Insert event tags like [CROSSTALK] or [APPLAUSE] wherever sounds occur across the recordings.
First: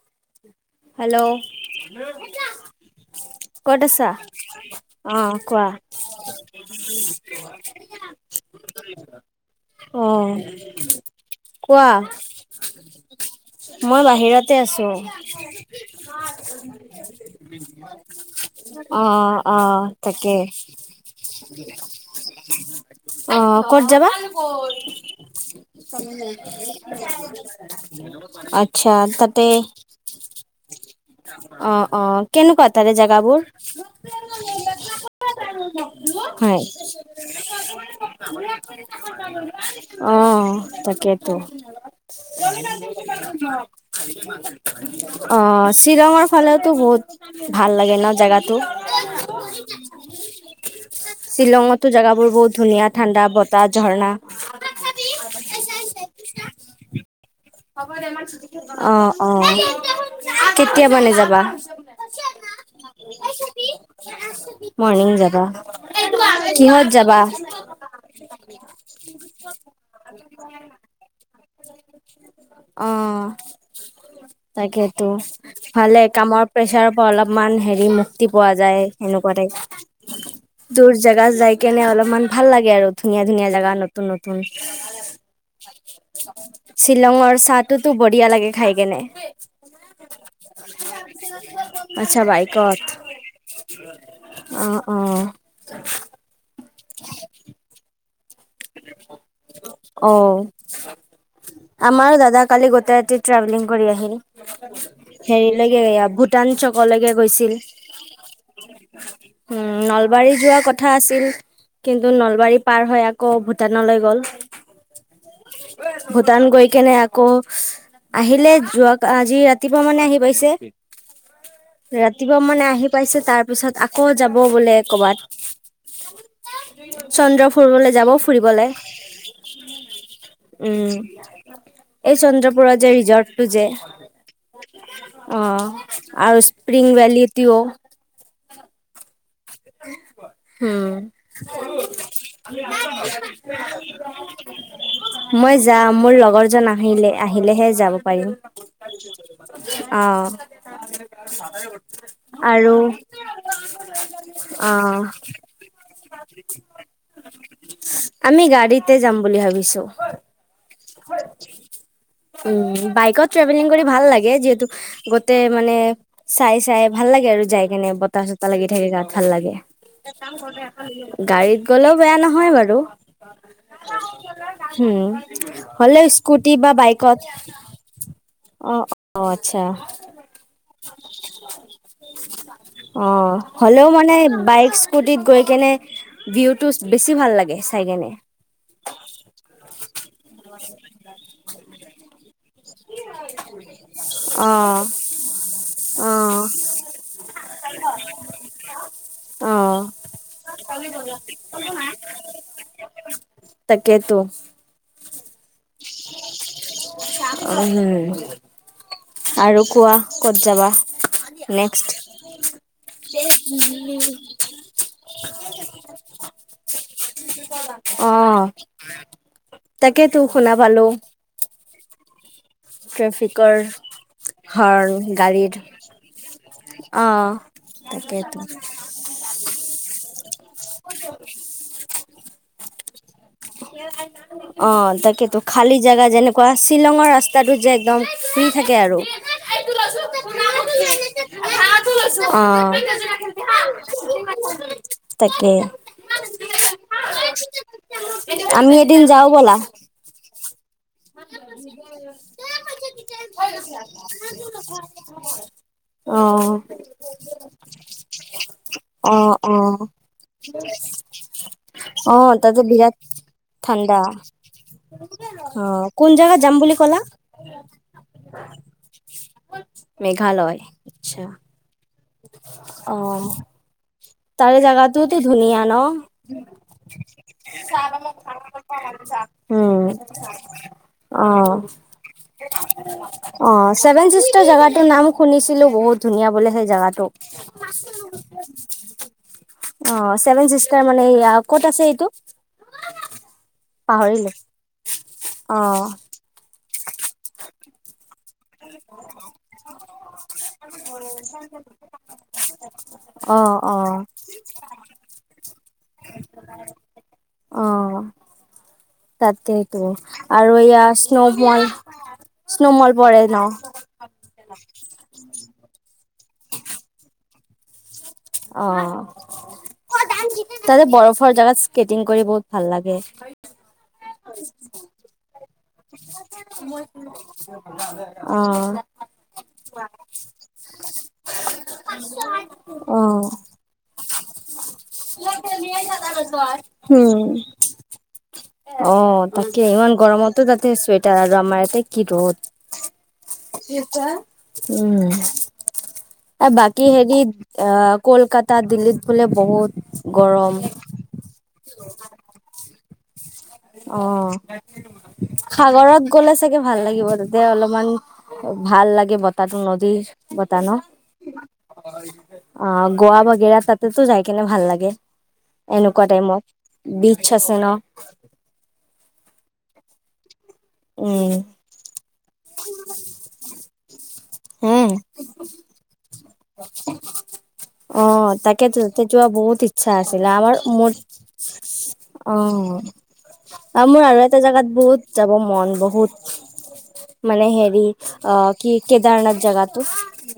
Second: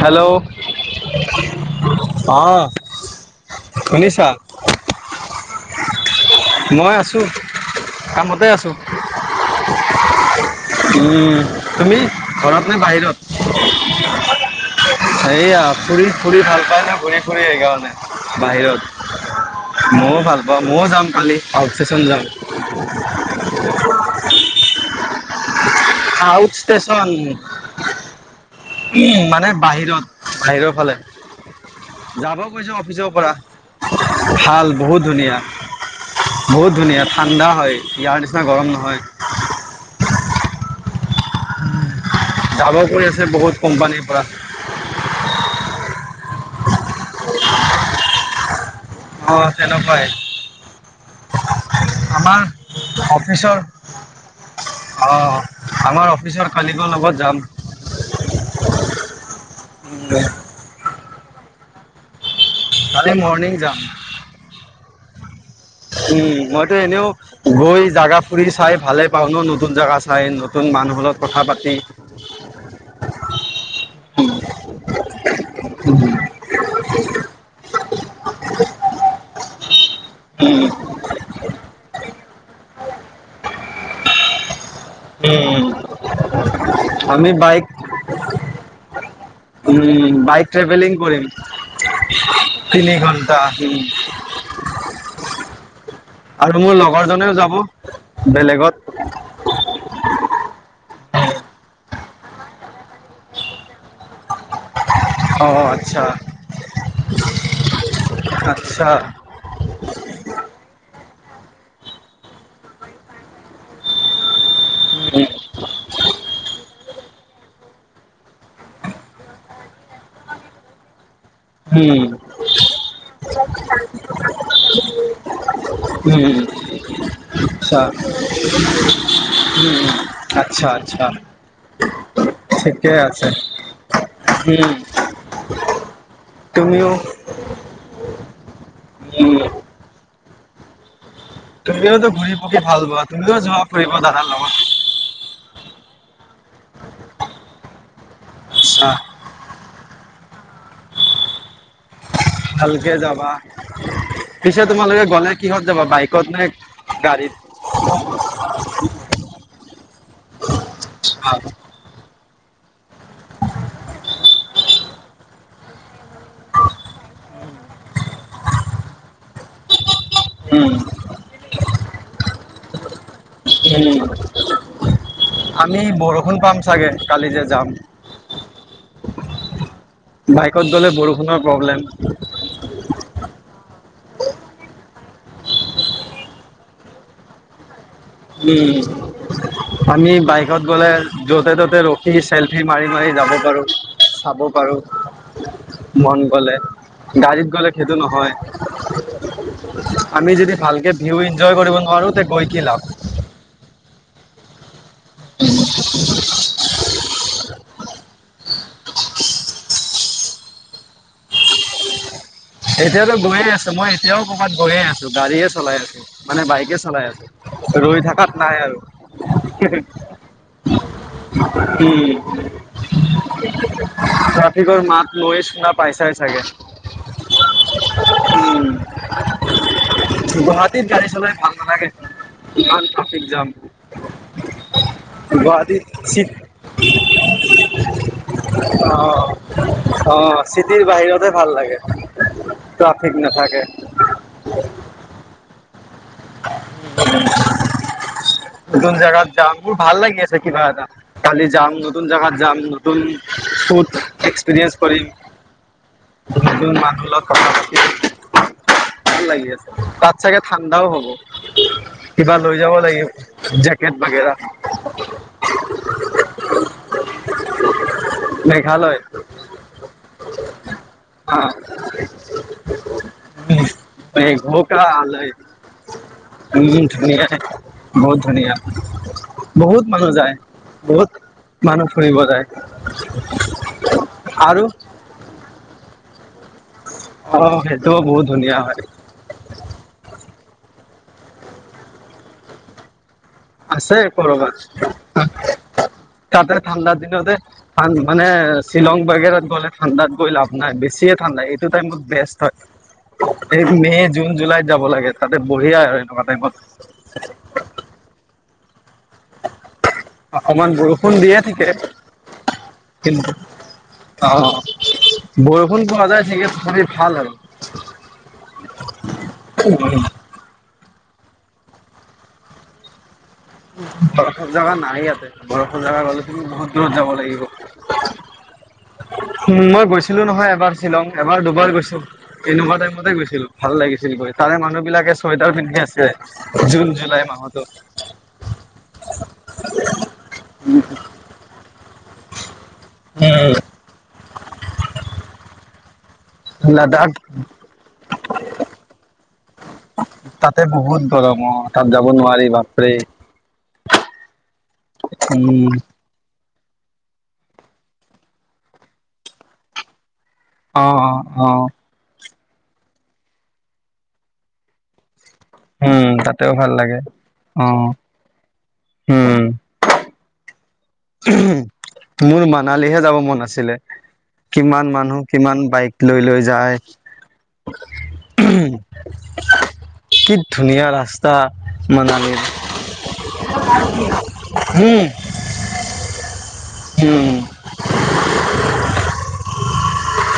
Hello hello অহ কত আছা শুনিছা? অ' কোৱা। উ মই আছোঁ কামতে আছোঁ অ', কোৱা তুমি ঘৰত নে বাহিৰত মই বাহিৰতে আছো এইয়া ফুৰি ফুৰি ভাল পাই ন ঘূৰি ফুৰি সেইকাৰণে। বাহিৰত আহ আহ ময়ো তাকে ভাল পাওঁ ময়ো যাম আউট ষ্টেচন যাম। অ', আউট ষ্টেচন উম মানে বাহিৰত বাহিৰৰ ফালে অ', অ', যাব কেনেকুৱা কৈছোঁ তাৰে অফিচৰ পৰা জেগাবোৰ? ভাল বহুত ধুনীয়া হয়। বহুত ধুনীয়া ঠাণ্ডা হয় ইয়াৰ নিচিনা গৰম নহয়। অ' তাকেইেতো যাব কৈ আছো। অ' চি মোৰ ফালেও টো বহুত ভাল লাগে ন' জেগাতো। অ', শ্বিলঙতো তেনেকুৱাই জেগাবোৰ আমাৰ বহুত ধুনীয়া ঠাণ্ডা অফিচৰ বতাহ অ', ঝৰ্ণা। আমাৰ অফিচৰ মালিকৰ লগত যাম। অ', অ', কেতিয়া মানে যাব? বা কালি মৰ্নিং যাম। মৰ্ণিং যাবা। উম, মইতো কিহত এনেও যাবা গৈ জাগা ফুৰি চাই ভালে পাওঁ ন নতুন জাগা চাই নতুন মানুহ লগত কথা পাত অ', তাকেতো ভালে কামৰ প্ৰেচাৰৰ পৰা অলপমান হেৰি মুক্তি পোৱা যায় সেনেকুৱা উম, [INAUDIBLE] দূৰ জেগাত যাই কেনে অলপমান ভাল লাগে আৰু ধুনীয়া ধুনীয়া জাগা নতুন নতুন। উম। আমি শ্বিলঙৰ বাইক চাহটোতো বঢ়িয়া লাগে খাই কেনে, উম, বাইক ট্ৰেভেলিং কৰিম আচ্ছা বাইকত, তিনি ঘন্টা উম, অ', অ'। [INAUDIBLE] আৰু মোৰ লগৰ জনেও যাব। বেলেগত [INAUDIBLE] আমাৰো দাদা কালি গোটে ৰাতি ট্ৰেভেলিং কৰি আহিল। অ' হেৰিলৈকে আচ্ছা, এয়া ভূটান চকলৈকে গৈছিল, আচ্ছা। উম, নলবাৰী যোৱা কথা আছি কিন্তু নলবাৰী পাৰ হয় আ আকৌ ভূটানলৈ গ'ল। উম, ভূটান গৈ কেনে আকৌ আহিলে যোৱা আজি ৰাতিপুৱা মানে আহি পাইছে। উম, ৰাতিপুৱা মানে আহি পাইছে, তাৰ পিছত আকৌ যাব বোলে কবাত উম, চন্দ্ৰ আচ্ছা, ফুুৰবলৈ উম, আচ্ছা, উম, আচ্ছা এই চন্দ্ৰপুৰৰ যে ঠিকেই আছে, ৰিজৰ্টটো যে হুম। ৰিং ভেলিতিও। উম। হুম। তুমিওতো ঘূৰি পকি ভাল পোৱা তুমিও যোৱা ফুৰিব দাদাৰ লগত মই যাম মোৰ লগৰ জন আহিলে, আহিলেহে যাব পাৰিম, আচ্ছা অ'। আৰু ভালকে যাবা পিছে তোমালোকে অ', গ'লে কিহত যাবা? বাইকত নে গাড়ীত আমি গাড়ীতে যাম বুলি ভাবিছোঁ। উম। বাইকত ট্ৰেভেলিং কৰি ভাল লাগে, যিহেতু গোটেই মানে চাই, চাই ভাল লাগে, আৰু যাই কেনে বতাহ-চতাহ লাগি থাকে গাত, ভাল লাগে। উম, [UNINTELLIGIBLE] গাড়ীত গ'লেও বেয়া নহয় বাৰু, হুম আমি হ'লেও বৰষুণ স্কুটি পাম বা চাগে বাইকত, কালি যে যাম অ', অ' আচ্ছা বাইকত গ'লে বৰষুণৰ প্ৰব্লেম অ' হ'লেও মানে বাইকচ স্কুটিত গৈ কেনে, ভিউটোচ বেছি ভাল লাগে। চাই কেনে উম, আমি বাইকত গ'লে য'তে-ত'তে ৰখি চেল উঠি মাৰি, মাৰি যাব পাৰো, চাব অ পাৰো অ মন গ'লে, গাড়ীত গ'লে সেইটো নহয়, অ আমি যদি ভালকে ভিউ এঞ্জয় কৰিব নোৱাৰো তে গৈ কি লাভ? তাকেতো। [UNINTELLIGIBLE] উহুম। [UNINTELLIGIBLE] আৰু কোৱা, ক'ত যাবা নেক্সট। এতিয়াতো গৈয়ে আছো, মই এতিয়াও ক'ৰবাত গৈয়ে আছো, গাড়ীয়ে চলাই আছো, মানে বাইকে চলাই আছো, ৰৈ থকাত অ', নাই আৰু, হু হু। তাকেতো শুনা পালো। উম। ট্ৰেফিকৰ ট্ৰেফিকৰ হৰ্ণ মাত নৈ, গাড়ীৰ। চুনা পাইছাই চাগে। উম, অ', তাকেতো গুৱাহাটীত গাড়ী চলাই ভাল নালাগে। ইমান [UNINTELLIGIBLE] অ', তাকেতো খালী গুৱাহাটীত জেগা চিট যেনেকুৱা, শ্বিলঙৰ ৰাস্তাটো যে একদম, ফ্ৰী থাকে অ আৰু অ চিটিৰ বাহিৰতে ভাল লাগে ট্ৰাফিক নাথাকে [UNINTELLIGIBLE] অ' তাকে। [INAUDIBLE] নতুন এদিন যাওঁ জেগাত যাম, ব'লা। মোৰ ভাল লাগি আছে। কিবা এটা, কালি যাম, নতুন জেগাত যাম, নতুন ফুড এক্সপিৰিয়েঞ্চ কৰিম, অ', নতুন মানুহ লগত কথা পাতিম, ভাল অ', লাগি আছে, অ', তাত চাগে ঠাণ্ডাও হ'ব। অ', কিবা লৈ তাতে যাব বিৰাট লাগিব, জেকেট ঠাণ্ডা বাগেৰা। অ', কোন জেগাত যাম বুলি ক'লা? মেঘালয় মেঘালয়, আচ্ছা। অ অ'। তাৰে জাগাটোতো ন? [UNINTELLIGIBLE] ধুনীয়া [UNINTELLIGIBLE] উম ধুনীয়া বহুত ধুনীয়া বহুত উম, মানুহ যায় বহুত অ', মানুহ ফুৰিব যায় অ' চেভেন চিষ্টাৰ আৰু জেগাটোৰ নাম শুনিছিলোঁ, বহুত ধুনীয়া বুলে সেই জাগাটো অ' সেইটোও বহুত ধুনীয়া হয়। অ', ছেভেন চিষ্টাৰ মানে এয়া ক'ত আছে এইটো? আছে পাহৰিলো ক'ৰবাত, অ তাতে ঠাণ্ডা দিনতে [UNINTELLIGIBLE] মানে শ্বিলং বাগেৰাত গ'লে ঠাণ্ডাত গৈ লাভ নাই, বেছিয়ে ঠাণ্ডা। এইটো টাইমত বেষ্ট হয়, অ এই অ মে' জুন জুলাইত যাব লাগে তাত। বঢ়িয়াই হয়। অ'। তাতেইটো, আৰু অকমান এইয়া বৰষুণ দিয়ে স্নোমল, থাকে স্নোমল পৰে কিন্তু ন। বৰষুণ পোৱা যায় [UNINTELLIGIBLE] তথাপি ভাল আৰু। অ' তাতে বৰফ ফৰ জেগাত স্কেটিং কৰি বহুত ভাল লাগে। অ' জেগা নাই ইয়াতে। বৰফৰ জেগা গ'লে তুমি বহুত দূৰত যাব লাগিব। অ উম মই গৈছিলো নহয় এবাৰ শ্বিলং, এবাৰ দুবাৰ গৈছো এনেকুৱা অ টাইমতে গৈছিলো। ভাল লাগিছিল গৈ তাৰে মানুহ বিলাকে চুৱেটাৰ পিন্ধি আছিলে জুন জুলাই হম মাহতো। অ' তাকে ইমান গৰমত। ত' তাতে চুৱেটা আৰু আমাৰ ইয়াতে কি ৰ'দ। দেউতা। উম। এ বাকি লাডাখ হেৰিত আ কলকাতা দিল্লীত বোলে বহুত গৰম। তাতে বহুত গৰম অ' তাত যাব নোৱাৰিবা। তেই। অ। উম সাগৰত গ'লে চাগে ভাল লাগিব তাতে অলপমান ভাল লাগে বতাহটো নদীৰ বতাহ ন'। অ অ অ অ গোৱা বাগেৰা তাতেতো যাই কেনে ভাল লাগে। এনেকুৱা উম টাইমত তাতেও ভাল লাগে বিচ আছে অ ন'। উম। উম মোৰ মানালীহে যাব মন আছিলে। হে। কিমান মানুহ কিমান বাইক লৈ লৈ যায় অ' তাকেটো তেত যোৱা বহুত ইচ্ছা আছিলে। কি ধুনীয়া আমাৰ-মোৰ ৰাস্তা মানালীৰ অ' মোৰ আৰু এটা জোগাত বহুত উম যাব মন। বহুত। উম মানে হেৰি অ কি কেদাৰনাথ জেগাটো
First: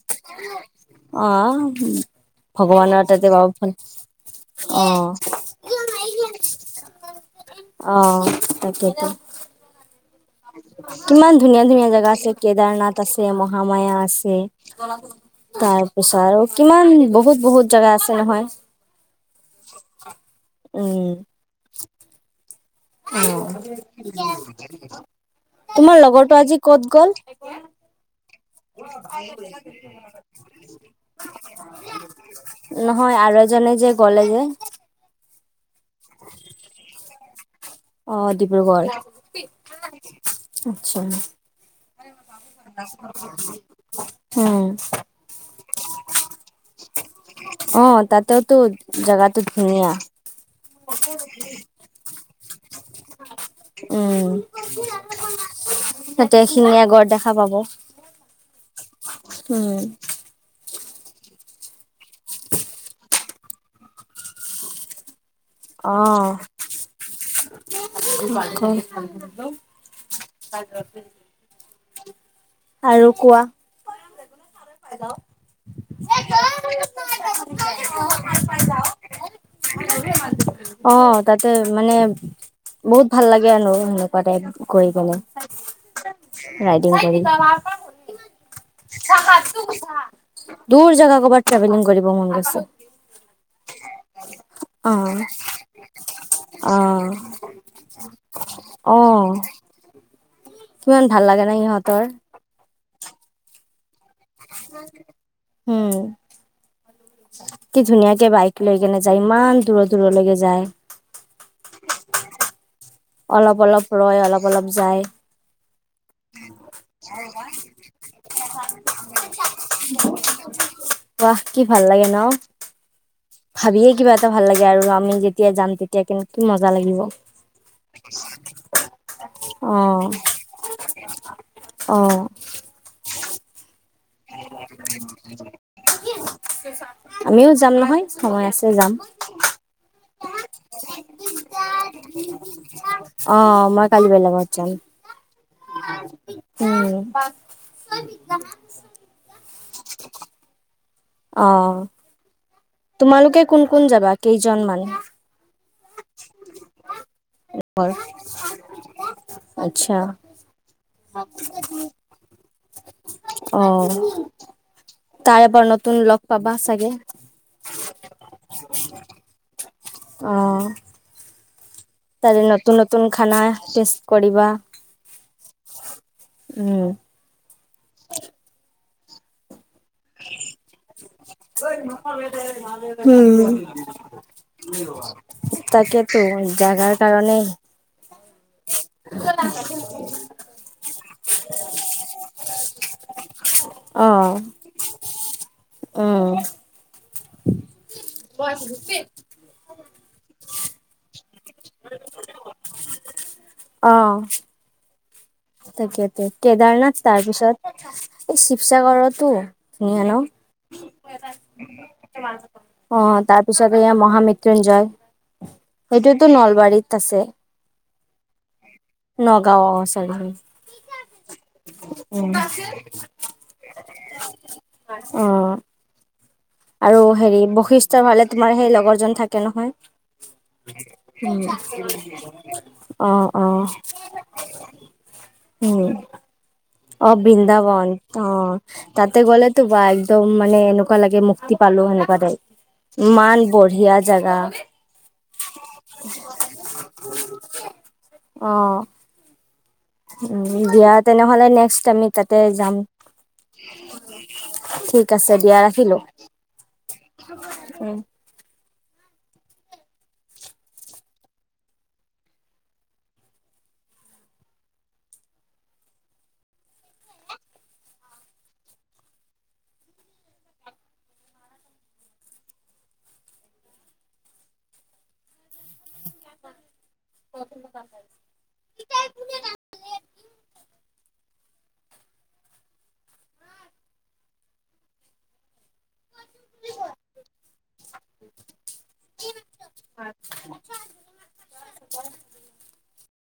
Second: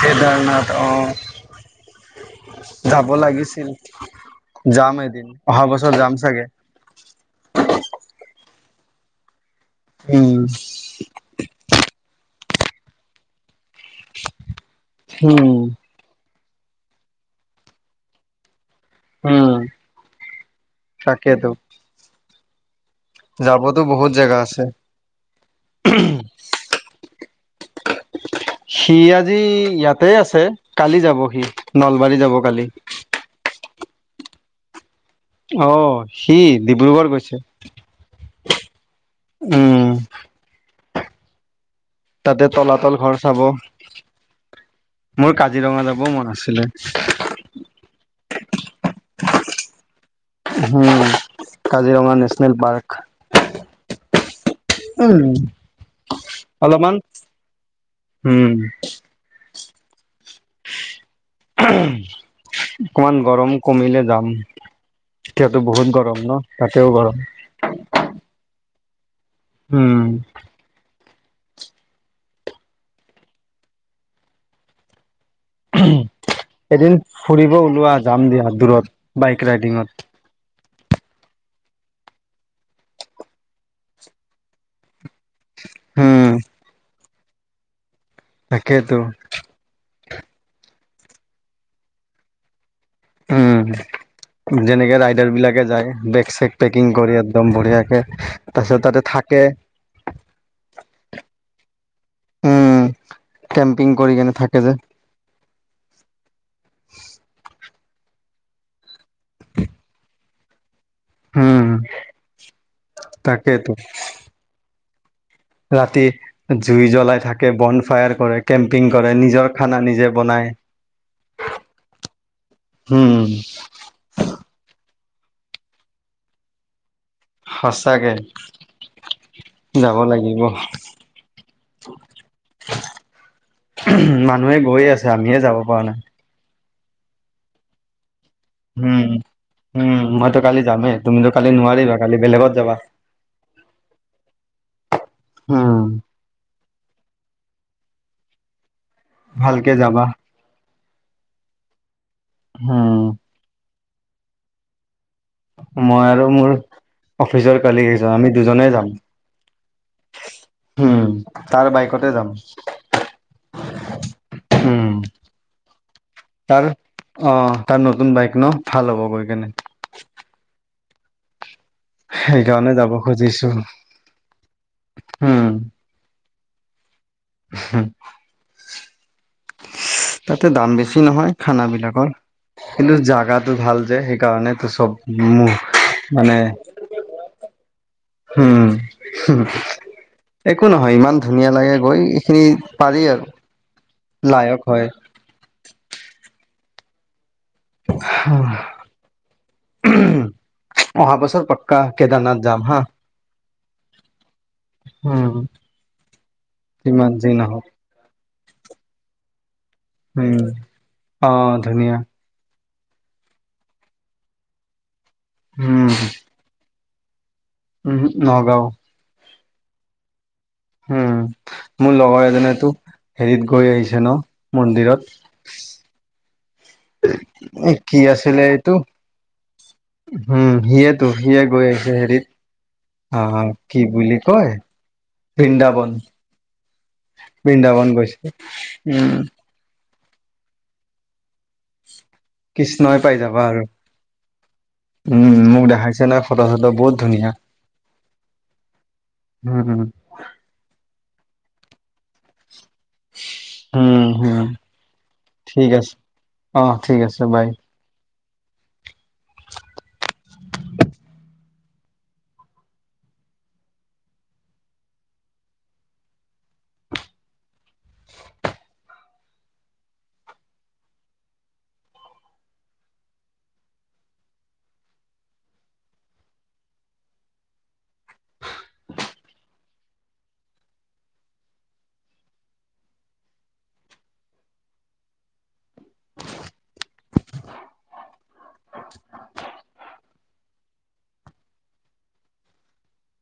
কেদাৰনাথ অ' ভগৱানৰ যাব তাতে পাব লাগিছিল ফোন অ যাম এদিন অহা বছৰ যাম চাগে অ' তাকেতো। উম কিমান ধুনীয়া ধুনীয়া জেগা আছিল কেদাৰনাথ আছে [UNINTELLIGIBLE] হামায়া আছে উম তাৰপিছত আৰু, কিমান বহুত বহুত জেগা আছে নহয়। উম উম তাকেতো, যাবতো বহুত জেগা আছে তোমাৰ লগৰটো আজি কত গ'ল। সি আজি ইয়াতে আছে কালি যাব সি নলবাৰী যাব কালি নহয়, আৰু এজন [UNINTELLIGIBLE] যে, গ'লে যে অ', সি ডিব্ৰুগড় গৈছে। অ', ডিব্ৰুগড়। উম [UNINTELLIGIBLE] তাতে তলাতল ঘৰ চাব, উম মোৰ কাজিৰঙা যাবও মন আছিলে। টোত জাগাটো ধুনীয়া। উম কাজিৰঙা নেচনেল পাৰ্ক উম, উম, তাতে এশিঙীয়া অলপমান গঁড় দেখা পাব, উম, উম। অকমান গৰম কমিলে যাম। এতিয়াতো বহুত গৰম অ', ন, তাতেও গৰম। উম, আৰু কোৱা এদিন ফুৰিব ওলোৱা যাম দিয়া, দূৰত বাইক ৰাইডিঙত। অ', তাতে মানে বহুত ভাল লাগে আৰু সেনেকুৱা টাইপ কৰি কেনে। উম, ৰাইডিং কৰি। [UNINTELLIGIBLE] তাকেইতো। [UNINTELLIGIBLE] দূৰ জাগা কবাত ট্ৰেভেলিং কৰিব মন গৈছে। উম, যেনেকে অ', ৰাইডাৰ বিলাকে যায়, বেগ-চেগ পেকিং অ', কৰি একদম বঢ়িয়াকে তাৰ পিছত তাতে অ' থাকে। কিমান ভাল লাগে ন সিহঁতৰ? উম, কেম্পিং কৰি কেনে থাকে যে হুম। কি ধুনীয়াকে বাইক লৈ কেনে যায় ইমান দূৰৰ-দূৰলৈকে যায়। উম, [UNINTELLIGIBLE] অলপ তাকেইতো অলপ ৰয় অলপ অলপ যায়। ৰাতি জুই জ্বলাই থাকে বন ফায়াৰ কৰে কেম্পিং কৰে, নিজৰ খানা নিজে বনায়। বাহ কি ভাল লাগে ন? উম, ভাবিয়ে কিবা এটা ভাল লাগে আৰু আমি যেতিয়া যাম, তেতিয়া কিন্ত কি মজা লাগিব। সচাকে, অ যাব লাগিব। মান অ মানুহে গৈয়ে আছে আমিয়ে যাব পৰা নাই [UNINTELLIGIBLE] আমিও যাম নহয় সময় আছে যাম উম উম মইতো কালি যামেই তুমিতো কালি নোৱাৰিবা কালি বেলেগত যাবা [INAUDIBLE] অ মই কালি [UNINTELLIGIBLE] উম! উম [UNINTELLIGIBLE] ভালকে যাবা অ' উম, তোমালোকে কোন কোন যাবা কেইজন মান মই আৰু মোৰ অফিচৰ লগৰ কালিগ এজন আমি দুজনে যাম আচ্ছা উ [INAUDIBLE] তাৰ বাইকতে যাম অ উম, তাৰে পৰণত তুন লগ পাবা তাৰ চাগে অ', তাৰ নতুন বাইক ন ভাল হ'ব গৈ [UNINTELLIGIBLE] কেনে আহ তাৰে সেইকাৰণে নতুন যাব নতুন খানা খুজিছো চেষ্ট কৰিবা [INAUDIBLE] উম হু [UNINTELLIGIBLE] তাতে দাম বেছি নহয় খানাবিলাকৰ, কিন্তু জাগাটো ভাল যে সেইকাৰণোটো চব মোৰ তাকেতো মানে জাগাৰ কাৰণে উম [UNINTELLIGIBLE] একো নহয় ইমান ধুনীয়া লাগে গৈ এইখিনি পাৰি আৰু অ লায়ক হয় উম [UNINTELLIGIBLE] [UNINTELLIGIBLE] অহা বছৰ প কা কেদাৰনাথ যাম হা আহ উম তাকেতে কেদাৰনাথ যিমান তাৰ যি নহওক পিছত এই শিৱসাগৰতো [UNINTELLIGIBLE] অ উম অ ধুনীয়া তাৰ পিছত এয়া মহামৃত্যুঞ্জয় সেইটোতো নলবাৰীত তাছে উহু নগাঁও নগাঁৱ অঁ চাৰিআলি উম মোৰ লগৰ এজনেতো হেৰিত গৈ আহিছে ন মন্দিৰত অ' আৰু হেৰি এ কি বশিষ্ঠ ফালে আছিলে তোমাৰ সেই এইটো লগৰজন থাকে নহয় উম সিয়েতো সিয়ে উম গৈ আহিছে হেৰিত অ', অ' কি বুলি কয় বৃন্দাবন উম। অ' বৃন্দাবন অ' উম তাতে গলেতো [UNINTELLIGIBLE] ত' মানে এনেকুৱা লাগে মুক্তি পালো হেনেকে কৃষ্ণই পাই যাবা আৰু জাগা উম মোক দেখাইছে নহয় ফটো চটো বহুত ধুনীয়া। অ' উম উম। উম, দিয়া তেনেহ'লে নেক্সট আমি তাতে যাম। উম, হুম, ঠিক আছে দিয়া ঠিক আছে। ৰাখিলো অ', ঠিক আছে বাই। উম। [UNINTELLIGIBLE] [UNINTELLIGIBLE]